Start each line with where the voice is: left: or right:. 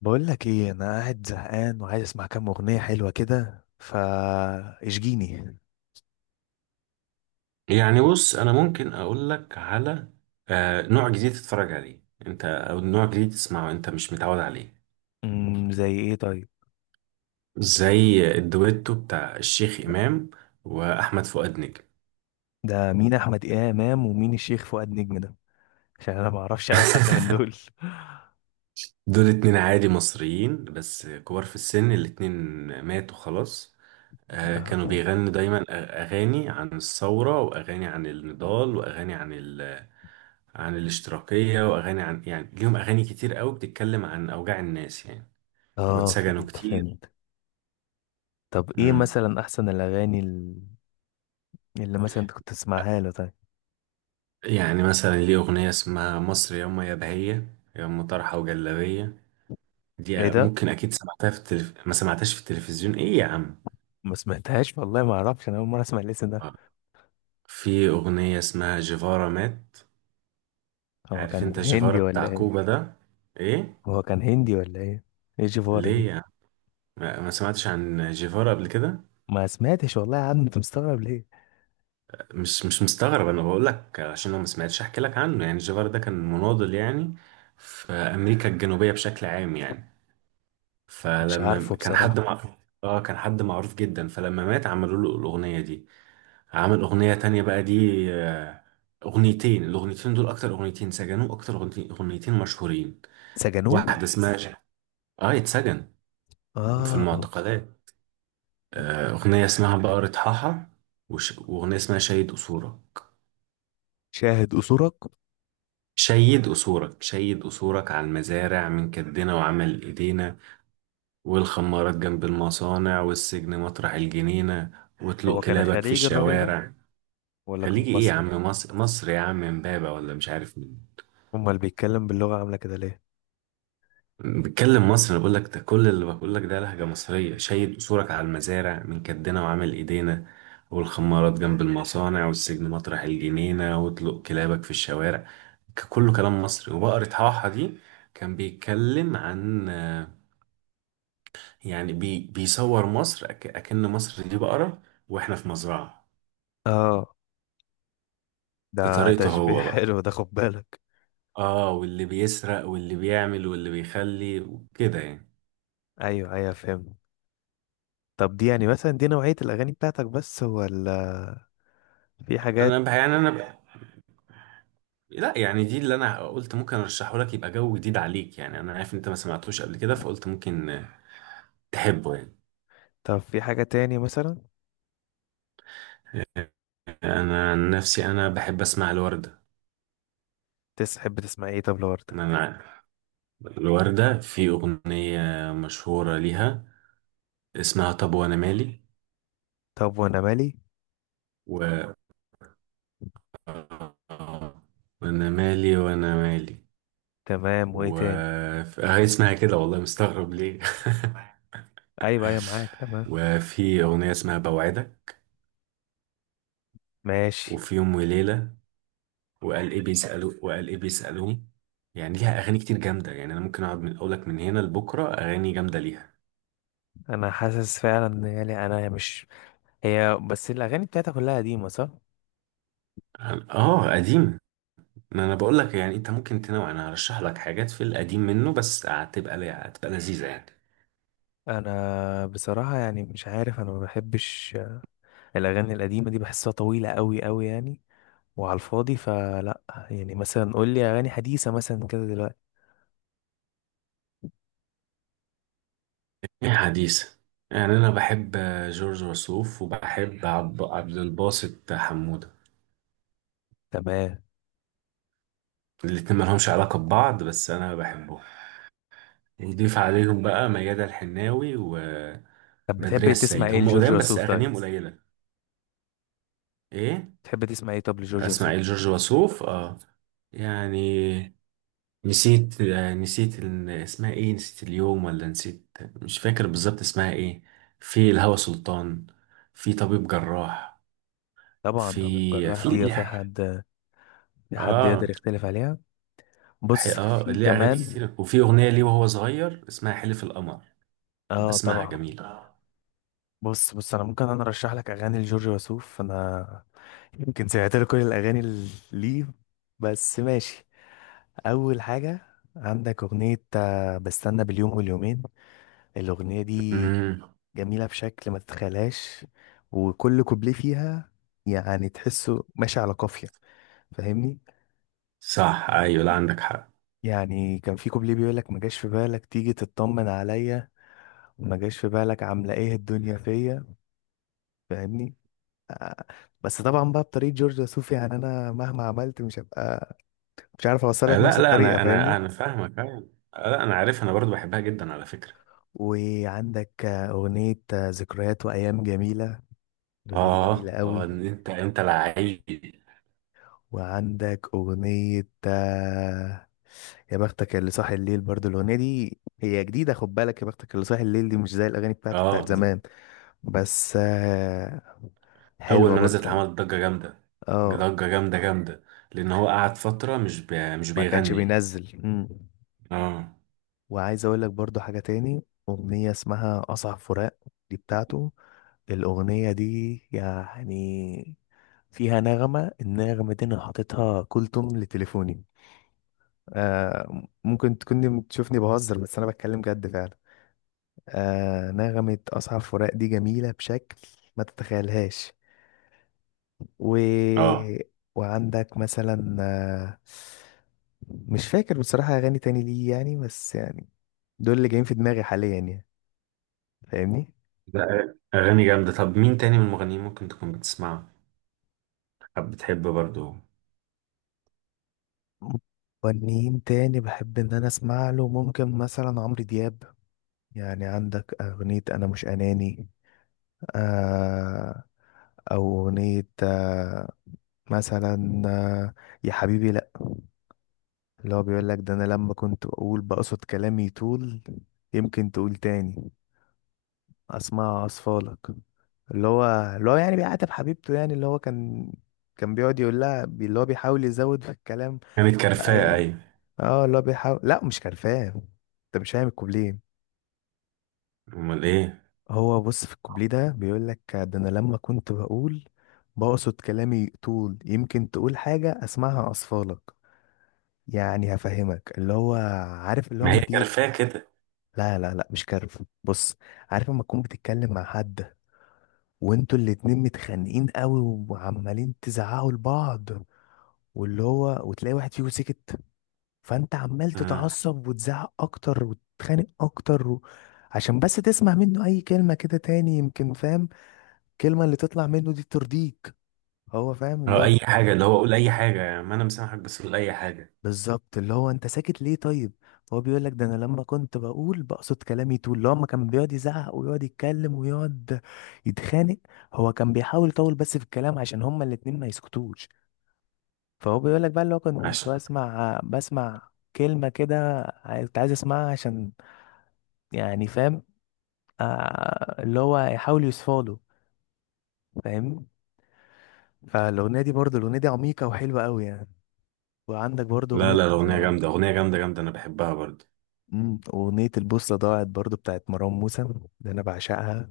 left: بقول لك ايه، انا قاعد زهقان وعايز اسمع كام اغنيه حلوه كده فا اشجيني.
right: يعني بص انا ممكن اقول لك على نوع جديد تتفرج عليه انت، او نوع جديد تسمعه انت مش متعود عليه،
left: زي ايه طيب؟
right: زي الدويتو بتاع الشيخ امام واحمد فؤاد نجم.
left: ده مين احمد امام ومين الشيخ فؤاد نجم ده؟ عشان انا ما اعرفش اي حد من دول
right: دول اتنين عادي مصريين بس كبار في السن الاتنين، ماتوا خلاص.
left: اه.
right: كانوا بيغنوا دايما اغاني عن الثوره، واغاني عن النضال، واغاني عن عن الاشتراكيه، واغاني عن يعني ليهم اغاني كتير قوي بتتكلم عن اوجاع الناس يعني، واتسجنوا
left: فهمت
right: كتير.
left: فهمت. طب ايه
right: مم.
left: مثلا احسن الاغاني اللي مثلا انت كنت تسمعها له طيب؟
right: يعني مثلا ليه أغنية اسمها مصر ياما يا بهية ياما طرحة وجلابية،
left: ايه
right: دي
left: ده؟
right: ممكن أكيد سمعتها في ما سمعتهاش في التلفزيون إيه يا عم؟
left: ما سمعتهاش والله، ما اعرفش، انا اول مره اسمع الاسم ده.
right: آه. في أغنية اسمها جيفارا مات.
left: هو
right: عارف أنت
left: كان
right: جيفارا
left: هندي ولا
right: بتاع
left: ايه؟
right: كوبا ده؟ إيه.
left: هو كان هندي ولا ايه؟ ايه الجفاره
right: ليه
left: دي؟
right: يا عم؟ ما سمعتش عن جيفارا قبل كده؟
left: ما سمعتش والله يا عم، انت مستغرب ليه؟
right: مش مستغرب، أنا بقول لك عشان لو ما سمعتش أحكي لك عنه. يعني جيفارا ده كان مناضل يعني في أمريكا الجنوبية بشكل عام يعني،
left: مش عارفه
right: فلما كان
left: بصراحه.
right: حد لا معروف جامد، اه كان حد معروف جدا، فلما مات عملوا له الأغنية دي. عمل أغنية تانية بقى دي، آه، أغنيتين. الأغنيتين دول أكتر أغنيتين سجنوا، أكتر أغنيتين، أغنيتين مشهورين.
left: سجنوه؟
right: واحدة اسمها ازاي، اه اتسجن في
left: اه.
right: المعتقلات، أغنية اسمها بقرة حاحة، وأغنية اسمها شيد أصولك.
left: شاهد قصورك.
right: شيد أصولك شيد أصولك على المزارع من كدنا وعمل إيدينا، والخمارات جنب المصانع، والسجن مطرح الجنينة،
left: هو
right: وطلق
left: كان
right: كلابك في
left: خليجي الراجل ده
right: الشوارع.
left: ولا كان
right: خليجي ايه يا
left: مصري؟
right: عم؟ مصر، مصر يا عم، امبابة ولا مش عارف مين.
left: امال اللي بيتكلم باللغة عاملة كده ليه؟
right: بتكلم مصر، انا بقول لك ده كل اللي بقول لك ده لهجة مصرية: شايل قصورك على المزارع من كدنا وعامل ايدينا، والخمارات جنب المصانع، والسجن مطرح الجنينة، واطلق كلابك في الشوارع. كله كلام مصري. وبقرة حاحة دي كان بيتكلم عن يعني بيصور مصر أكن مصر دي بقرة، واحنا في مزرعة،
left: اه، ده
right: بطريقته
left: تشبيه
right: هو
left: حلو،
right: بقى.
left: ده خد بالك.
right: اه واللي بيسرق واللي بيعمل واللي بيخلي وكده يعني.
left: ايوه ايوه، فهمت. طب دي يعني مثلا دي نوعية الاغاني بتاعتك بس ولا في حاجات؟
right: يعني يعني لا، يعني دي اللي انا قلت ممكن ارشحه لك، يبقى جو جديد عليك يعني. انا عارف إن انت ما سمعتوش قبل كده، فقلت ممكن تحبه يعني.
left: طب في حاجة تاني مثلا؟
right: انا عن نفسي انا بحب اسمع الوردة.
left: تحب تسمع ايه طب لوردة؟
right: انا الوردة في اغنية مشهورة ليها اسمها طب وانا مالي،
left: طب وانا مالي.
right: و وانا مالي وانا مالي
left: تمام، وايه
right: و
left: تاني؟
right: هي اسمها كده والله، مستغرب ليه؟
left: ايوه ايوه، معاك تمام.
right: وفي اغنية اسمها بوعدك،
left: ماشي.
right: وفي يوم وليلة، وقال ايه بيسألوا، وقال ايه بيسألوه. يعني ليها اغاني كتير جامده يعني، انا ممكن اقعد من اقولك من هنا لبكره اغاني جامده ليها.
left: انا حاسس فعلا ان يعني انا مش، هي بس الاغاني بتاعتها كلها قديمة صح؟
right: اه قديم. ما انا بقول لك يعني، انت ممكن تنوع، انا هرشح لك حاجات في القديم منه بس هتبقى، هتبقى لذيذه يعني.
left: انا بصراحه يعني مش عارف، انا ما بحبش الاغاني القديمه دي، بحسها طويله قوي قوي يعني، وعلى الفاضي فلا. يعني مثلا قول لي اغاني حديثه مثلا كده دلوقتي.
right: ايه حديث. يعني انا بحب جورج وسوف، وبحب عبد الباسط حموده.
left: تمام،
right: الاتنين مالهمش علاقه ببعض بس انا بحبهم. نضيف عليهم بقى ميادة الحناوي وبدرية
left: طب بتحب تسمع
right: السيد،
left: ايه
right: هم
left: لجورج
right: قدام بس
left: وسوف طيب؟
right: اغانيهم قليله. ايه؟
left: بتحب تسمع ايه طب لجورج وسوف؟
right: اسماعيل جورج وسوف اه. يعني نسيت، نسيت اسمها ايه، نسيت اليوم ولا نسيت، مش فاكر بالظبط اسمها ايه. في الهوى سلطان، في طبيب جراح،
left: طبعا، طب
right: في
left: الجراح
right: في آه.
left: دي في
right: ليه؟
left: حد؟ في حد يقدر
right: اه
left: يختلف عليها؟ بص
right: اه
left: في
right: ليه اغاني
left: كمان.
right: كتير، وفي اغنيه ليه وهو صغير اسمها حلف القمر، يبقى
left: اه
right: اسمعها
left: طبعا.
right: جميله.
left: بص بص، انا ممكن انا ارشح لك اغاني لجورج وسوف، انا يمكن سمعت له كل الاغاني اللي ليه، بس ماشي. اول حاجه، عندك اغنيه بستنى باليوم واليومين. الاغنيه دي
right: امم.
left: جميله بشكل ما تتخيلهاش، وكل كوبليه فيها يعني تحسه ماشي على قافيه، فاهمني؟
right: صح، ايوه، لا عندك حق.
left: يعني كان في كوبليه بيقول لك ما جاش في بالك تيجي تطمن عليا، وما جاش في بالك عامله ايه الدنيا فيا. فاهمني آه، بس طبعا بقى بطريقه جورج وسوف، يعني انا مهما عملت مش هبقى، مش عارف اوصل لك نفس
right: لا لا،
left: الطريقه،
right: انا انا
left: فاهمني؟
right: انا فاهمك أيوة. لا انا عارف، انا برضو بحبها جدا على فكره.
left: وعندك أغنية ذكريات وأيام جميلة. الأغنية دي جميلة
right: اه اه،
left: قوي.
right: إن انت لعيب.
left: وعندك أغنية يا بختك اللي صاحي الليل، برضو الأغنية دي هي جديدة، خد بالك، يا بختك اللي صاحي الليل دي مش زي الأغاني بتاعته بتاعت
right: اه
left: زمان، بس
right: اول
left: حلوة
right: ما نزلت
left: برضو.
right: عمل ضجه جامده،
left: اه،
right: ضجه جامده جامده، لان هو قعد فتره مش
left: ما كانش
right: بيغني.
left: بينزل.
right: اه.
left: وعايز أقول لك برضو حاجة تاني، أغنية اسمها أصعب فراق، دي بتاعته. الأغنية دي يعني فيها نغمة، النغمة دي أنا حاططها كل توم لتليفوني. آه، ممكن تكوني تشوفني بهزر بس أنا بتكلم جد فعلا. آه، نغمة أصحاب فراق دي جميلة بشكل ما تتخيلهاش. و...
right: اه
left: وعندك مثلا آه، مش فاكر بصراحة أغاني تاني ليه يعني، بس يعني دول اللي جايين في دماغي حاليا يعني، فاهمني؟
right: لا اغاني جامده. طب مين تاني من المغنيين ممكن تكون بتسمعه، حب بتحب برضو؟
left: مغنيين تاني بحب إن أنا أسمع له، ممكن مثلا عمرو دياب. يعني عندك أغنية أنا مش أناني، آه، او اغنية آه، مثلا آه، يا حبيبي لا، اللي هو بيقول لك ده: انا لما كنت اقول بقصد كلامي يطول، يمكن تقول تاني اسمع اصفالك. اللي هو اللي هو يعني بيعاتب حبيبته، يعني اللي هو كان بيقعد يقول لها اللي هو بيحاول يزود في الكلام.
right: كانت
left: بقى
right: كرفاء
left: إيه؟
right: ايوه.
left: اه، اللي هو بيحاول، لا مش كرفان، انت مش فاهم الكوبليه.
right: امال ايه؟
left: هو بص في الكوبليه ده بيقول لك ده: انا لما كنت بقول بقصد كلامي طول، يمكن تقول حاجة اسمعها اصفالك. يعني هفهمك، اللي هو عارف، اللي هو
right: ما هي
left: ما تيجي،
right: كرفاء كده.
left: لا لا لا مش كارف، بص. عارف لما تكون بتتكلم مع حد وانتوا الاتنين متخانقين قوي وعمالين تزعقوا لبعض، واللي هو وتلاقي واحد فيكم سكت، فانت عمال
right: اه.
left: تتعصب وتزعق اكتر وتتخانق اكتر و... عشان بس تسمع منه اي كلمة كده تاني، يمكن فاهم؟ الكلمة اللي تطلع منه دي ترضيك، هو فاهم اللي
right: أو
left: هو.
right: اي حاجه، اللي هو قول اي حاجه يعني، ما انا مسامحك بس قول اي حاجه.
left: بالظبط، اللي هو انت ساكت ليه طيب؟ هو بيقول لك ده: انا لما كنت بقول بقصد كلامي طول، اللي هو ما كان بيقعد يزعق ويقعد يتكلم ويقعد يتخانق، هو كان بيحاول يطول بس في الكلام عشان هما الاتنين ما يسكتوش. فهو بيقول لك بقى اللي هو كنت
right: عشان.
left: بسمع، بسمع كلمة كده كنت عايز اسمعها عشان يعني، فاهم؟ آه، اللي هو يحاول يصفاله، فاهم؟ فالأغنية دي برضه، الأغنية دي عميقة وحلوة قوي يعني. وعندك برضه
right: لا
left: أغنية،
right: لا الاغنيه جامده، اغنيه جامده جامده، انا بحبها برضو.
left: أغنية البوصلة ضاعت برضو بتاعت مروان موسى، ده أنا بعشقها.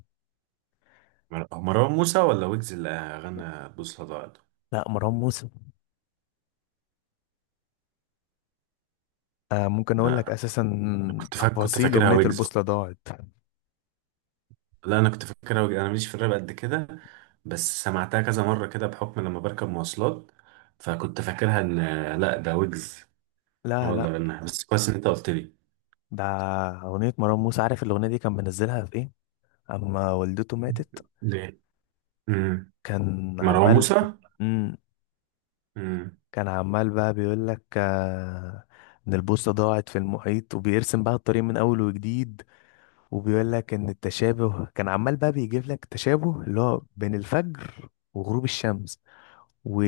right: هو مروان موسى ولا ويجز اللي غنى بوصلة ضاعت؟
left: لا مروان موسى. آه، ممكن أقول لك
right: لا، أنا
left: أساسا
right: كنت فاكر، كنت
left: تفاصيل
right: فاكرها
left: أغنية
right: ويجز.
left: البوصلة ضاعت.
right: لا انا كنت فاكرها ويجز، انا ماليش في الراب قد كده، بس سمعتها كذا مرة كده بحكم لما بركب مواصلات، فكنت فاكرها ان لا ده ويجز
left: لا
right: هو اللي
left: لا،
right: غناها. بس كويس ان انت قلت لي.
left: ده أغنية مروان موسى. عارف الأغنية دي كان منزلها في إيه؟ أما والدته ماتت.
right: ليه؟ امم.
left: كان
right: مروان
left: عمال.
right: موسى.
left: مم.
right: امم.
left: كان عمال بقى بيقول لك آه، إن البوصلة ضاعت في المحيط وبيرسم بقى الطريق من أول وجديد، وبيقول لك إن التشابه، كان عمال بقى بيجيب لك تشابه اللي هو بين الفجر وغروب الشمس، و...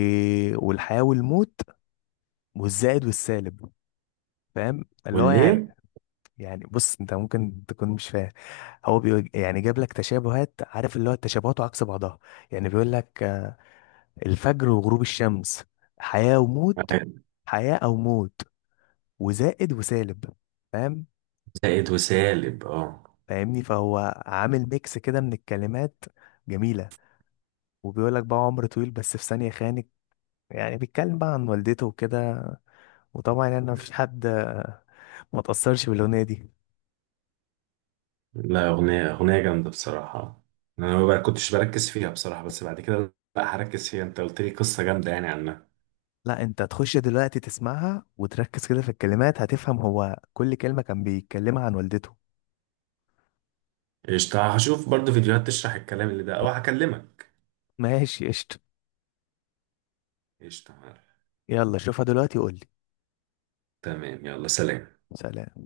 left: والحياة والموت، والزائد والسالب، فاهم اللي هو يعني؟
right: والايه؟
left: يعني بص انت ممكن تكون مش فاهم، يعني جاب لك تشابهات، عارف اللي هو التشابهات وعكس بعضها، يعني بيقول لك الفجر وغروب الشمس، حياة وموت، حياة او موت، وزائد وسالب، فاهم؟
right: زائد وسالب اه.
left: فاهمني؟ فهو عامل ميكس كده من الكلمات جميلة، وبيقول لك بقى: عمر طويل بس في ثانية خانك، يعني بيتكلم بقى عن والدته وكده. وطبعا يعني مفيش حد ما تأثرش بالأغنية دي.
right: لا اغنية، اغنية جامدة بصراحة. انا ما بقى- كنتش بركز فيها بصراحة، بس بعد كده لا هركز فيها، انت قلت لي قصة جامدة يعني عنها.
left: لا انت تخش دلوقتي تسمعها وتركز كده في الكلمات، هتفهم هو كل كلمة كان بيتكلمها عن والدته.
right: قشطة، هشوف برضه فيديوهات تشرح الكلام اللي ده أو هكلمك.
left: ماشي قشطة.
right: قشطة.
left: يلا شوفها دلوقتي وقول لي.
right: تمام، يلا سلام.
left: سلام.